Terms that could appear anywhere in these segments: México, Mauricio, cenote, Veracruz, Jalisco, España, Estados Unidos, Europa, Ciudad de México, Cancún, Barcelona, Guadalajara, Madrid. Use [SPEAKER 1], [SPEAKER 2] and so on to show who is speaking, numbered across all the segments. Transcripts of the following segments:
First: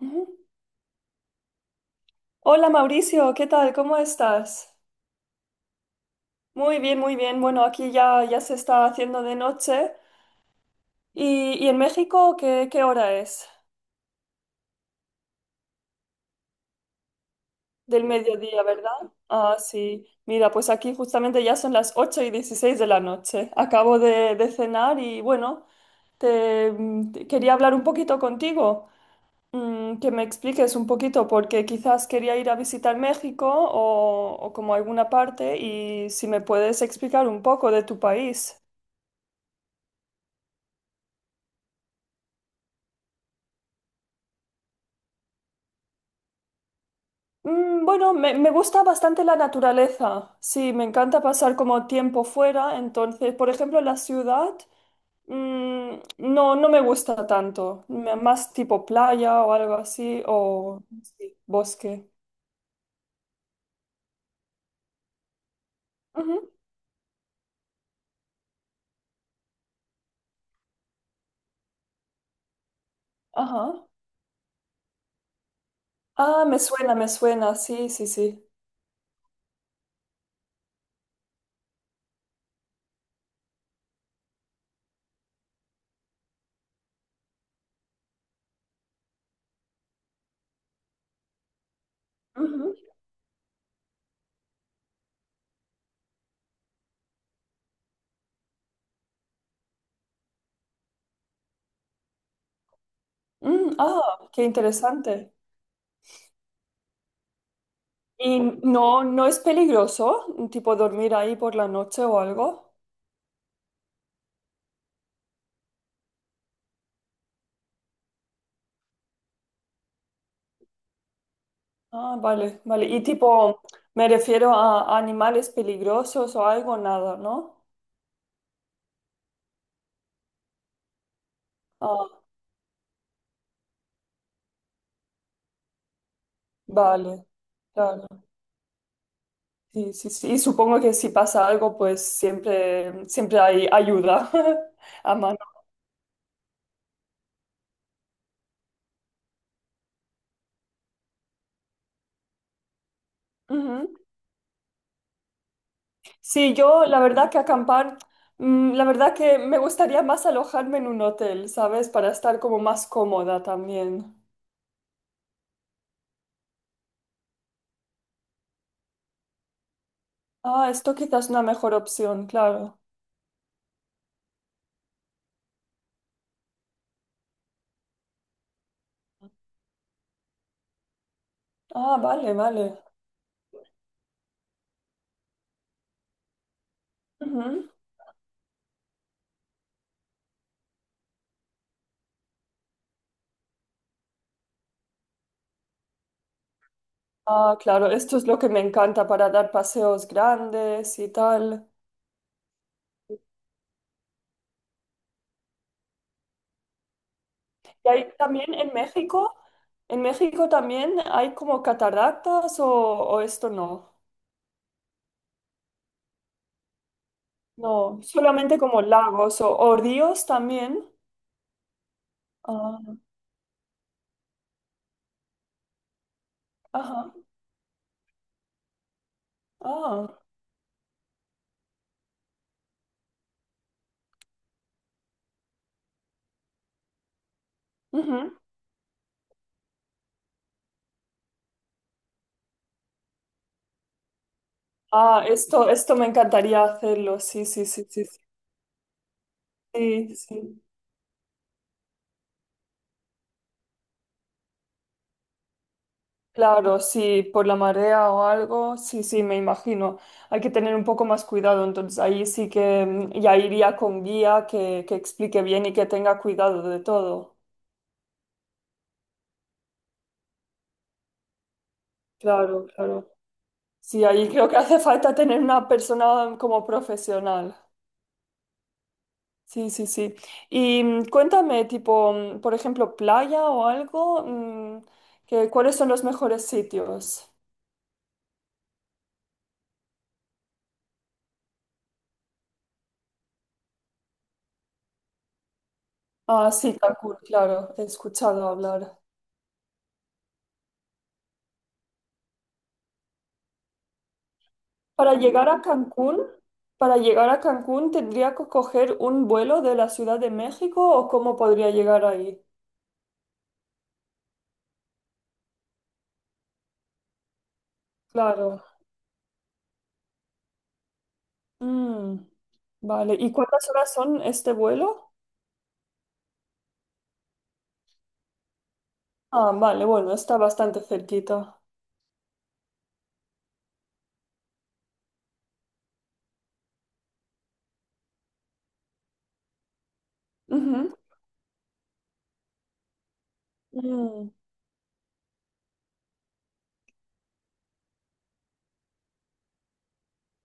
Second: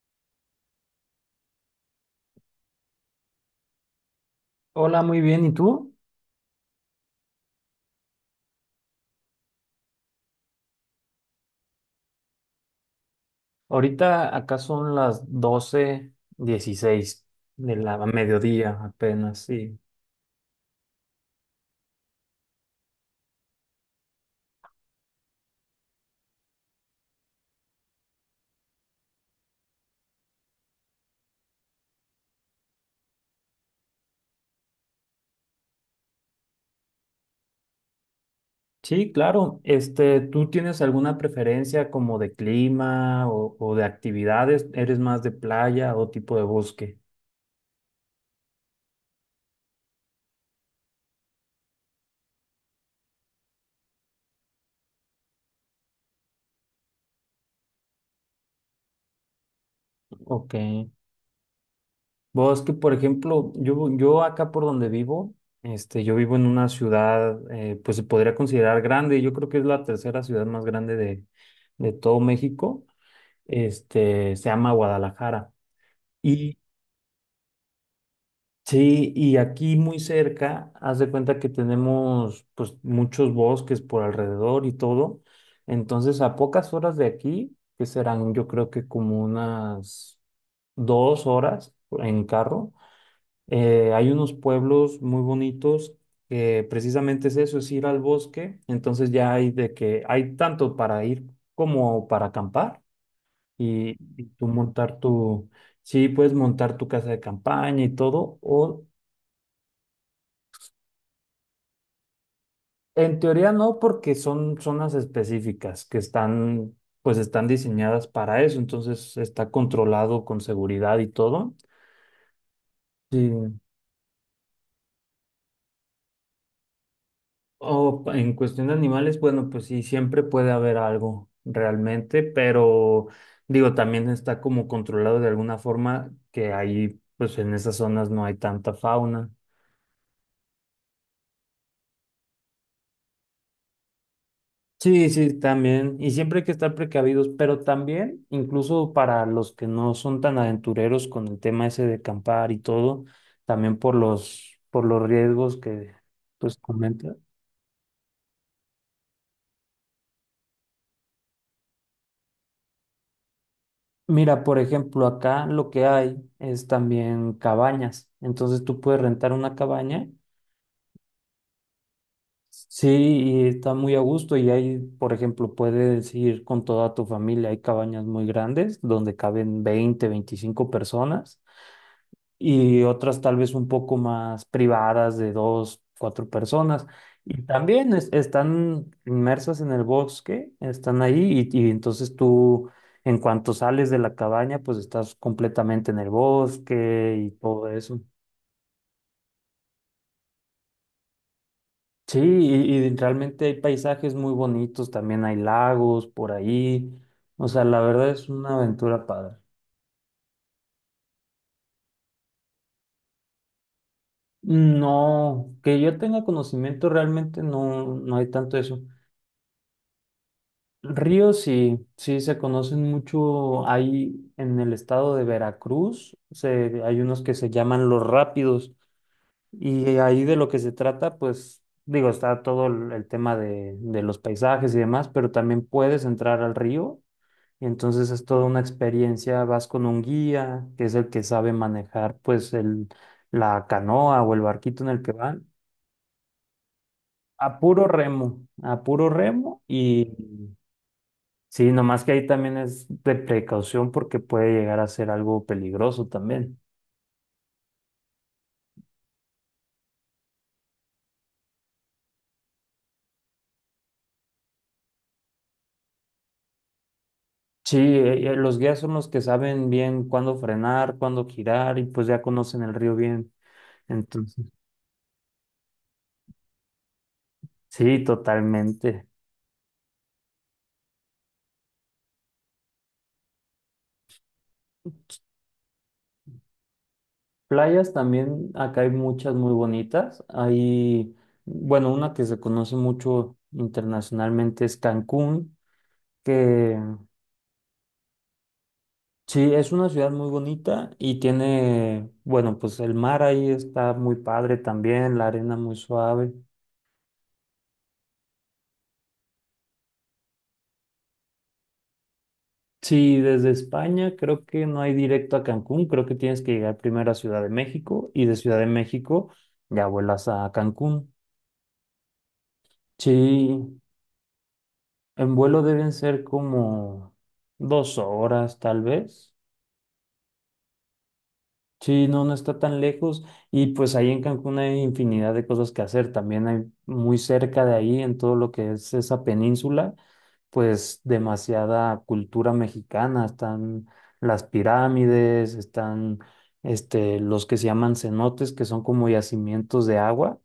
[SPEAKER 1] Ujú. Hola Mauricio, ¿qué tal? ¿Cómo estás?
[SPEAKER 2] Hola, muy bien. ¿Y tú?
[SPEAKER 1] Muy bien, muy bien. Bueno, aquí ya se está haciendo de noche. ¿Y en México qué hora es?
[SPEAKER 2] Ahorita acá son las 12:16 de la
[SPEAKER 1] Del mediodía,
[SPEAKER 2] mediodía
[SPEAKER 1] ¿verdad?
[SPEAKER 2] apenas,
[SPEAKER 1] Ah,
[SPEAKER 2] sí.
[SPEAKER 1] sí. Mira, pues aquí justamente ya son las 8:16 de la noche. Acabo de cenar y bueno, te quería hablar un poquito contigo, que me expliques un poquito, porque quizás quería ir a visitar México o como alguna parte y si me puedes explicar un poco de tu país.
[SPEAKER 2] Sí, claro. Este, ¿tú tienes alguna preferencia como de clima o de actividades? ¿Eres más de playa o tipo de bosque?
[SPEAKER 1] Bueno, me gusta bastante la naturaleza. Sí, me encanta pasar como tiempo fuera. Entonces, por ejemplo, la ciudad, no me gusta tanto. Más tipo playa o algo así,
[SPEAKER 2] Ok.
[SPEAKER 1] o sí, bosque.
[SPEAKER 2] Bosque, por ejemplo, yo acá por donde vivo, este, yo vivo
[SPEAKER 1] Ujú,
[SPEAKER 2] en una ciudad, pues se podría considerar grande. Yo creo que es la tercera ciudad más grande de todo México.
[SPEAKER 1] ajá.
[SPEAKER 2] Este, se llama Guadalajara.
[SPEAKER 1] Ah, me
[SPEAKER 2] Y
[SPEAKER 1] suena, me suena. Sí, sí, sí.
[SPEAKER 2] sí, y aquí muy cerca, haz de cuenta que tenemos pues muchos bosques por alrededor y todo. Entonces, a pocas horas de aquí, que serán yo creo que como unas 2 horas en carro,
[SPEAKER 1] Ujú.
[SPEAKER 2] hay unos pueblos muy bonitos que precisamente es eso, es ir al bosque. Entonces ya hay de que hay tanto para ir como para acampar y
[SPEAKER 1] Ah, qué
[SPEAKER 2] tú montar
[SPEAKER 1] interesante.
[SPEAKER 2] tu... Sí, puedes montar tu casa de campaña y todo,
[SPEAKER 1] ¿Y
[SPEAKER 2] o.
[SPEAKER 1] no es peligroso, tipo dormir ahí por la noche o algo?
[SPEAKER 2] En teoría no, porque son zonas específicas que están, pues están diseñadas para eso, entonces está controlado con seguridad y todo.
[SPEAKER 1] Ah, vale, vale. Y
[SPEAKER 2] Sí.
[SPEAKER 1] tipo, me refiero a animales peligrosos o algo, nada, ¿no?
[SPEAKER 2] O en cuestión de animales, bueno, pues sí, siempre puede haber algo
[SPEAKER 1] Ah,
[SPEAKER 2] realmente, pero digo, también está como controlado de alguna forma que ahí,
[SPEAKER 1] vale,
[SPEAKER 2] pues en esas
[SPEAKER 1] claro.
[SPEAKER 2] zonas no hay tanta fauna.
[SPEAKER 1] Sí, sí, sí. Y supongo que si pasa algo, pues siempre, siempre hay ayuda
[SPEAKER 2] Sí,
[SPEAKER 1] a mano.
[SPEAKER 2] sí, también. Y siempre hay que estar precavidos, pero también, incluso para los que no son tan aventureros con el tema ese de acampar y todo, también
[SPEAKER 1] Ujú.
[SPEAKER 2] por los riesgos que
[SPEAKER 1] Sí,
[SPEAKER 2] pues
[SPEAKER 1] yo la
[SPEAKER 2] comenta.
[SPEAKER 1] verdad que acampar, la verdad que me gustaría más alojarme en un hotel, ¿sabes? Para estar como más cómoda también.
[SPEAKER 2] Mira, por ejemplo, acá lo que hay es también cabañas. Entonces tú puedes rentar una cabaña,
[SPEAKER 1] Ah, esto quizás es una mejor opción, claro.
[SPEAKER 2] sí, y está muy a gusto. Y ahí, por ejemplo, puedes ir con toda tu familia. Hay cabañas muy grandes donde caben 20, 25 personas
[SPEAKER 1] Ah, vale, vale.
[SPEAKER 2] y otras tal vez un poco más privadas de dos, cuatro personas. Y
[SPEAKER 1] Ujú.
[SPEAKER 2] también están inmersas en el bosque, están ahí y entonces tú en cuanto sales de la cabaña pues estás completamente en el bosque y
[SPEAKER 1] Ah,
[SPEAKER 2] todo
[SPEAKER 1] claro,
[SPEAKER 2] eso.
[SPEAKER 1] esto es lo que me encanta para dar paseos grandes y tal.
[SPEAKER 2] Sí, y realmente hay paisajes muy bonitos, también hay lagos por ahí. O sea, la
[SPEAKER 1] Y
[SPEAKER 2] verdad
[SPEAKER 1] ahí
[SPEAKER 2] es
[SPEAKER 1] también
[SPEAKER 2] una
[SPEAKER 1] en
[SPEAKER 2] aventura
[SPEAKER 1] México,
[SPEAKER 2] padre.
[SPEAKER 1] en México también hay como cataratas o esto no.
[SPEAKER 2] No, que yo tenga conocimiento realmente no,
[SPEAKER 1] No,
[SPEAKER 2] no hay
[SPEAKER 1] solamente
[SPEAKER 2] tanto
[SPEAKER 1] como
[SPEAKER 2] eso.
[SPEAKER 1] lagos o ríos también.
[SPEAKER 2] Ríos sí, sí se conocen
[SPEAKER 1] Ah,
[SPEAKER 2] mucho ahí en el estado de Veracruz. Hay
[SPEAKER 1] ajá.
[SPEAKER 2] unos que se llaman los rápidos y
[SPEAKER 1] Ah,
[SPEAKER 2] ahí de lo que se trata, pues digo, está todo el tema de los paisajes y demás, pero también puedes entrar al río y entonces es
[SPEAKER 1] ujú.
[SPEAKER 2] toda una experiencia. Vas con un guía que es el que sabe manejar pues el, la canoa o el barquito en el que
[SPEAKER 1] Ah,
[SPEAKER 2] van.
[SPEAKER 1] esto me encantaría hacerlo. Sí,
[SPEAKER 2] A
[SPEAKER 1] sí,
[SPEAKER 2] puro
[SPEAKER 1] sí, sí,
[SPEAKER 2] remo, a puro remo y
[SPEAKER 1] sí, sí,
[SPEAKER 2] mm.
[SPEAKER 1] sí.
[SPEAKER 2] Sí, nomás que ahí también es de precaución porque puede llegar a ser algo peligroso también.
[SPEAKER 1] Claro, sí, por la marea o algo, sí, sí, me imagino. Hay que tener un poco más cuidado, entonces ahí sí que ya iría con guía que explique bien y que tenga cuidado de todo.
[SPEAKER 2] Sí, los guías son los que saben bien cuándo frenar, cuándo girar y pues ya conocen
[SPEAKER 1] Claro,
[SPEAKER 2] el río
[SPEAKER 1] claro.
[SPEAKER 2] bien.
[SPEAKER 1] Sí, ahí
[SPEAKER 2] Entonces,
[SPEAKER 1] creo que hace falta tener una persona como profesional.
[SPEAKER 2] sí, totalmente.
[SPEAKER 1] Sí, sí, sí. Y cuéntame, tipo, por ejemplo, playa o algo, que, ¿cuáles son los mejores sitios?
[SPEAKER 2] Playas también, acá hay muchas muy bonitas. Hay, bueno, una que se conoce mucho internacionalmente es Cancún,
[SPEAKER 1] Ah, sí,
[SPEAKER 2] que.
[SPEAKER 1] Cancún, claro, he escuchado hablar.
[SPEAKER 2] Sí, es una ciudad muy bonita y tiene, bueno, pues el mar ahí está muy padre
[SPEAKER 1] Para
[SPEAKER 2] también, la
[SPEAKER 1] llegar
[SPEAKER 2] arena
[SPEAKER 1] a
[SPEAKER 2] muy
[SPEAKER 1] Cancún,
[SPEAKER 2] suave.
[SPEAKER 1] para llegar a Cancún tendría que coger un vuelo de la Ciudad de México o cómo podría llegar ahí.
[SPEAKER 2] Sí, desde España creo que no hay directo a Cancún, creo que tienes que llegar primero a Ciudad de México y de Ciudad
[SPEAKER 1] Claro.
[SPEAKER 2] de México ya vuelas a Cancún.
[SPEAKER 1] Mm, vale. ¿Y cuántas
[SPEAKER 2] Sí,
[SPEAKER 1] horas son este vuelo?
[SPEAKER 2] en vuelo deben ser como 2 horas tal vez.
[SPEAKER 1] Ah, vale, bueno, está bastante cerquita.
[SPEAKER 2] Sí, no, no está tan lejos y pues ahí en Cancún hay infinidad de cosas que hacer. También hay muy cerca de ahí, en todo lo que es esa península,
[SPEAKER 1] Ujú.
[SPEAKER 2] pues demasiada cultura mexicana. Están
[SPEAKER 1] Mm.
[SPEAKER 2] las pirámides, están este, los que se llaman cenotes, que son como yacimientos de agua,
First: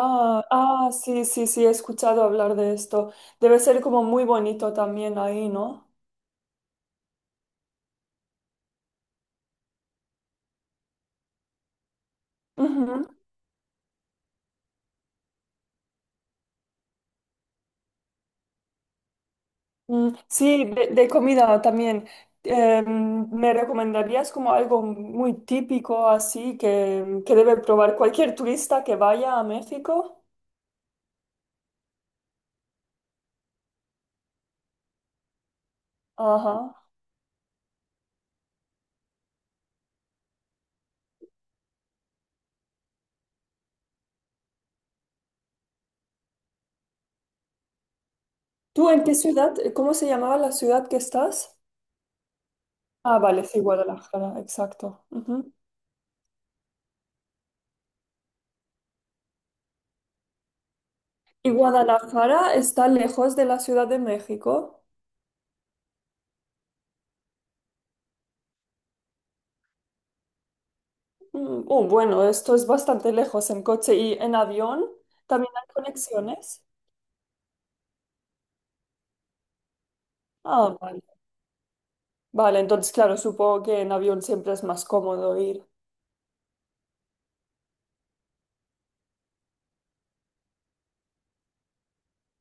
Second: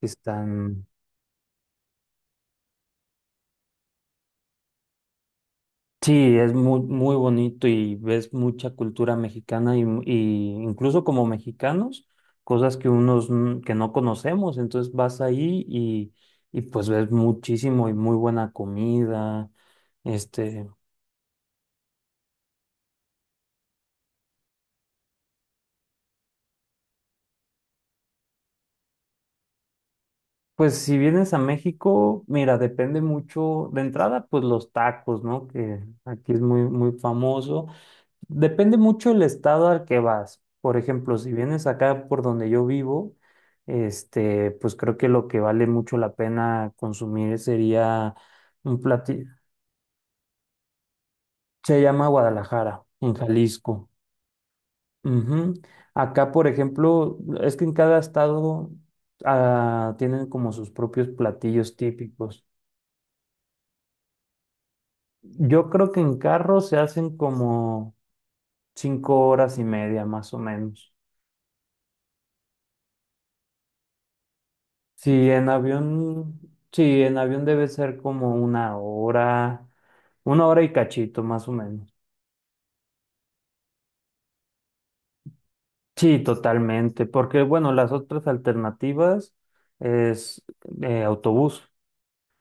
[SPEAKER 2] que están.
[SPEAKER 1] ah, sí, sí, sí, he escuchado hablar de esto. Debe ser como muy bonito también ahí, ¿no?
[SPEAKER 2] Sí, es muy, muy bonito y ves mucha cultura mexicana y incluso como mexicanos, cosas que
[SPEAKER 1] Ujú.
[SPEAKER 2] unos que no conocemos, entonces vas ahí y pues ves muchísimo y muy buena comida.
[SPEAKER 1] Mm, sí,
[SPEAKER 2] Este,
[SPEAKER 1] de comida también. ¿Me recomendarías como algo muy típico así que debe probar cualquier turista que vaya a México?
[SPEAKER 2] pues si vienes a México, mira, depende mucho de entrada, pues los tacos, ¿no? Que aquí es
[SPEAKER 1] Ajá.
[SPEAKER 2] muy, muy famoso. Depende mucho el estado al que vas. Por ejemplo, si vienes acá por donde yo vivo, este, pues creo que lo que vale mucho la pena consumir sería un
[SPEAKER 1] ¿Tú en qué
[SPEAKER 2] platillo.
[SPEAKER 1] ciudad? ¿Cómo se llamaba la ciudad que estás?
[SPEAKER 2] Se llama Guadalajara, en
[SPEAKER 1] Ah, vale, sí,
[SPEAKER 2] Jalisco.
[SPEAKER 1] Guadalajara, exacto. Ujú.
[SPEAKER 2] Ujú. Acá, por ejemplo, es que en cada estado ah, tienen como sus propios
[SPEAKER 1] ¿Y
[SPEAKER 2] platillos típicos.
[SPEAKER 1] Guadalajara está lejos de la Ciudad de México?
[SPEAKER 2] Yo creo que en carro se hacen como 5 horas y media, más o menos.
[SPEAKER 1] Oh, bueno, esto es bastante lejos en coche y en avión.
[SPEAKER 2] Sí, en
[SPEAKER 1] ¿También hay
[SPEAKER 2] avión,
[SPEAKER 1] conexiones?
[SPEAKER 2] sí, en avión debe ser como una hora
[SPEAKER 1] Ah,
[SPEAKER 2] y
[SPEAKER 1] vale.
[SPEAKER 2] cachito más o menos.
[SPEAKER 1] Vale, entonces, claro, supongo que en avión siempre es más cómodo ir.
[SPEAKER 2] Sí, totalmente, porque bueno, las otras alternativas es autobús,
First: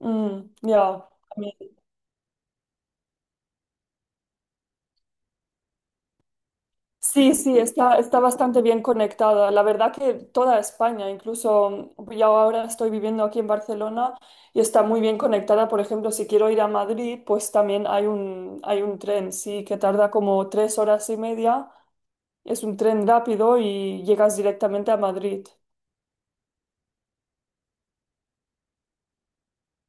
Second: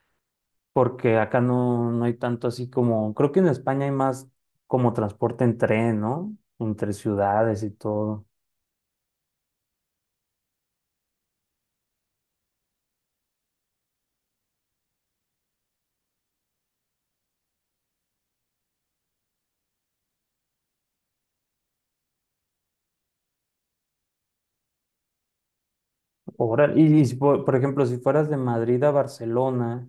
[SPEAKER 1] Mm, ya,
[SPEAKER 2] porque acá
[SPEAKER 1] también.
[SPEAKER 2] no, no hay tanto así como, creo que en España hay más como transporte en tren, ¿no? Entre
[SPEAKER 1] Sí, sí,
[SPEAKER 2] ciudades y
[SPEAKER 1] está
[SPEAKER 2] todo.
[SPEAKER 1] bastante bien conectada. La verdad que toda España, incluso yo ahora estoy viviendo aquí en Barcelona y está muy bien conectada. Por ejemplo, si quiero ir a Madrid, pues también hay un tren, sí, que tarda como 3 horas y media. Es un tren rápido y llegas directamente a Madrid.
[SPEAKER 2] Órale. Y si por, por ejemplo, si fueras de Madrid a Barcelona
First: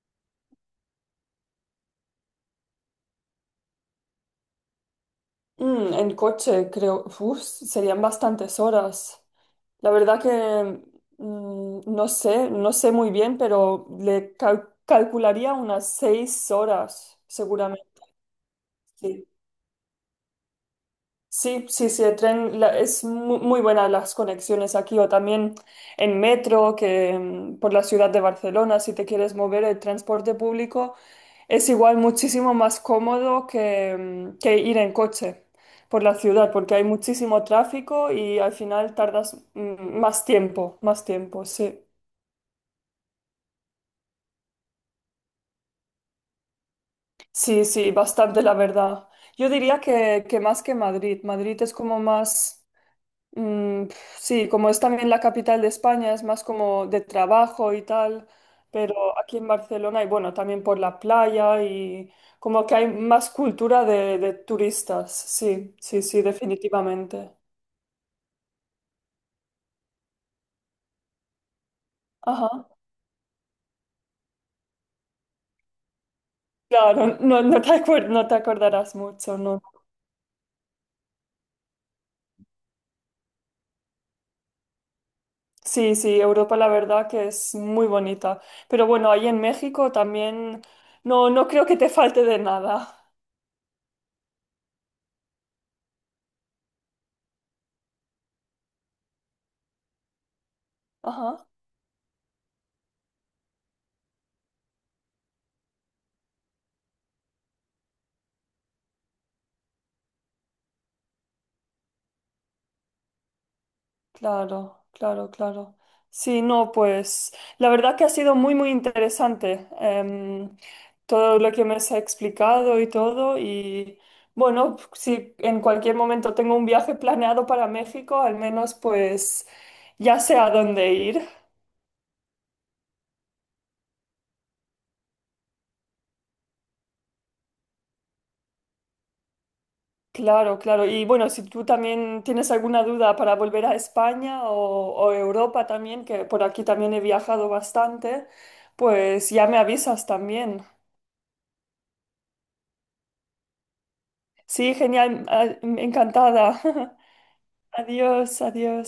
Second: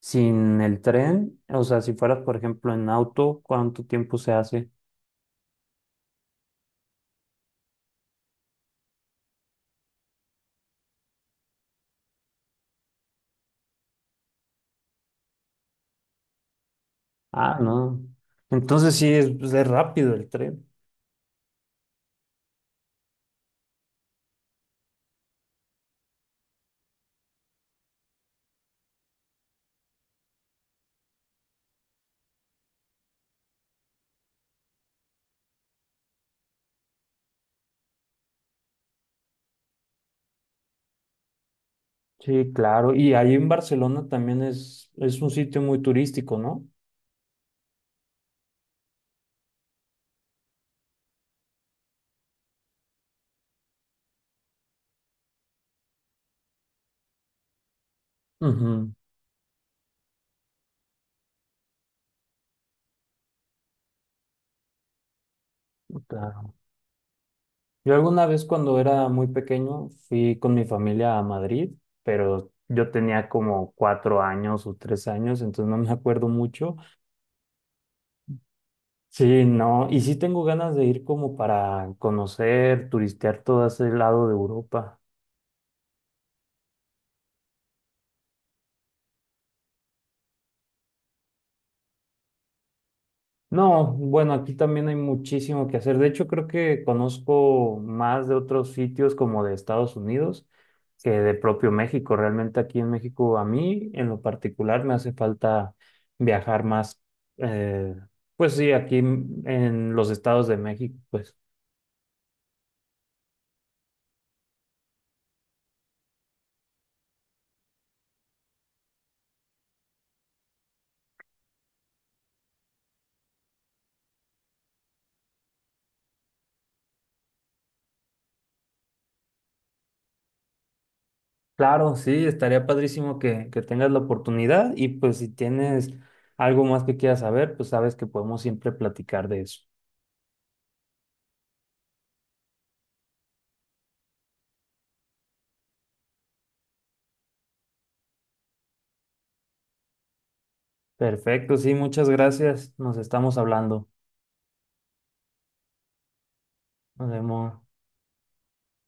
[SPEAKER 2] sin el tren, o sea, si fueras, por ejemplo, en auto, ¿cuánto tiempo se hace?
[SPEAKER 1] En coche, creo, uf, serían bastantes horas. La verdad que no sé, no sé muy bien, pero le calcularía unas 6 horas,
[SPEAKER 2] Ah,
[SPEAKER 1] seguramente.
[SPEAKER 2] no. Entonces sí,
[SPEAKER 1] Sí,
[SPEAKER 2] es, pues, es rápido el tren.
[SPEAKER 1] sí, sí, sí, el tren es muy, buena las conexiones aquí o también en metro, que por la ciudad de Barcelona, si te quieres mover, el transporte público es igual muchísimo más cómodo que ir en coche por la ciudad, porque hay muchísimo tráfico y al final tardas más tiempo, sí.
[SPEAKER 2] Sí, claro. Y ahí en Barcelona también es un sitio muy turístico, ¿no?
[SPEAKER 1] Sí, sí, bastante la verdad. Yo diría que más que Madrid. Madrid es como más, sí, como es también la capital de España, es más como de trabajo y tal,
[SPEAKER 2] Ujú.
[SPEAKER 1] pero aquí en Barcelona y bueno, también por la playa y como que hay más cultura de turistas. Sí, sí, sí,
[SPEAKER 2] Claro.
[SPEAKER 1] definitivamente.
[SPEAKER 2] Yo alguna vez cuando era muy pequeño fui con mi familia a Madrid,
[SPEAKER 1] Ajá.
[SPEAKER 2] pero yo tenía como 4 años o 3 años, entonces no me acuerdo mucho.
[SPEAKER 1] Claro, no, no te acordarás mucho,
[SPEAKER 2] Sí,
[SPEAKER 1] ¿no?
[SPEAKER 2] no, y sí tengo ganas de ir como para conocer, turistear todo ese lado de Europa.
[SPEAKER 1] Sí, sí, Europa la verdad que es muy bonita. Pero bueno, ahí en México también no creo que te falte de nada.
[SPEAKER 2] No, bueno, aquí también hay muchísimo que hacer. De hecho, creo que conozco más de otros sitios como de Estados Unidos que de
[SPEAKER 1] Ajá,
[SPEAKER 2] propio México. Realmente aquí en México, a mí en lo particular, me hace falta viajar más. Eh, pues sí, aquí en los estados de México, pues
[SPEAKER 1] claro, claro, claro. Sí, no, pues la verdad que ha sido muy, muy interesante todo lo que me has explicado y todo. Y bueno, si en cualquier momento tengo un viaje planeado para México, al menos pues ya sé a dónde ir.
[SPEAKER 2] claro, sí, estaría padrísimo que tengas la oportunidad y pues si tienes algo más que quieras saber, pues sabes que podemos siempre platicar de eso.
[SPEAKER 1] Claro, claro. Y bueno, si tú también tienes alguna duda para volver a España o Europa también, que por aquí también he viajado bastante, pues ya me avisas también.
[SPEAKER 2] Perfecto, sí, muchas gracias. Nos estamos hablando.
[SPEAKER 1] Sí, genial, ah, encantada.
[SPEAKER 2] Nos vemos.
[SPEAKER 1] Adiós, adiós.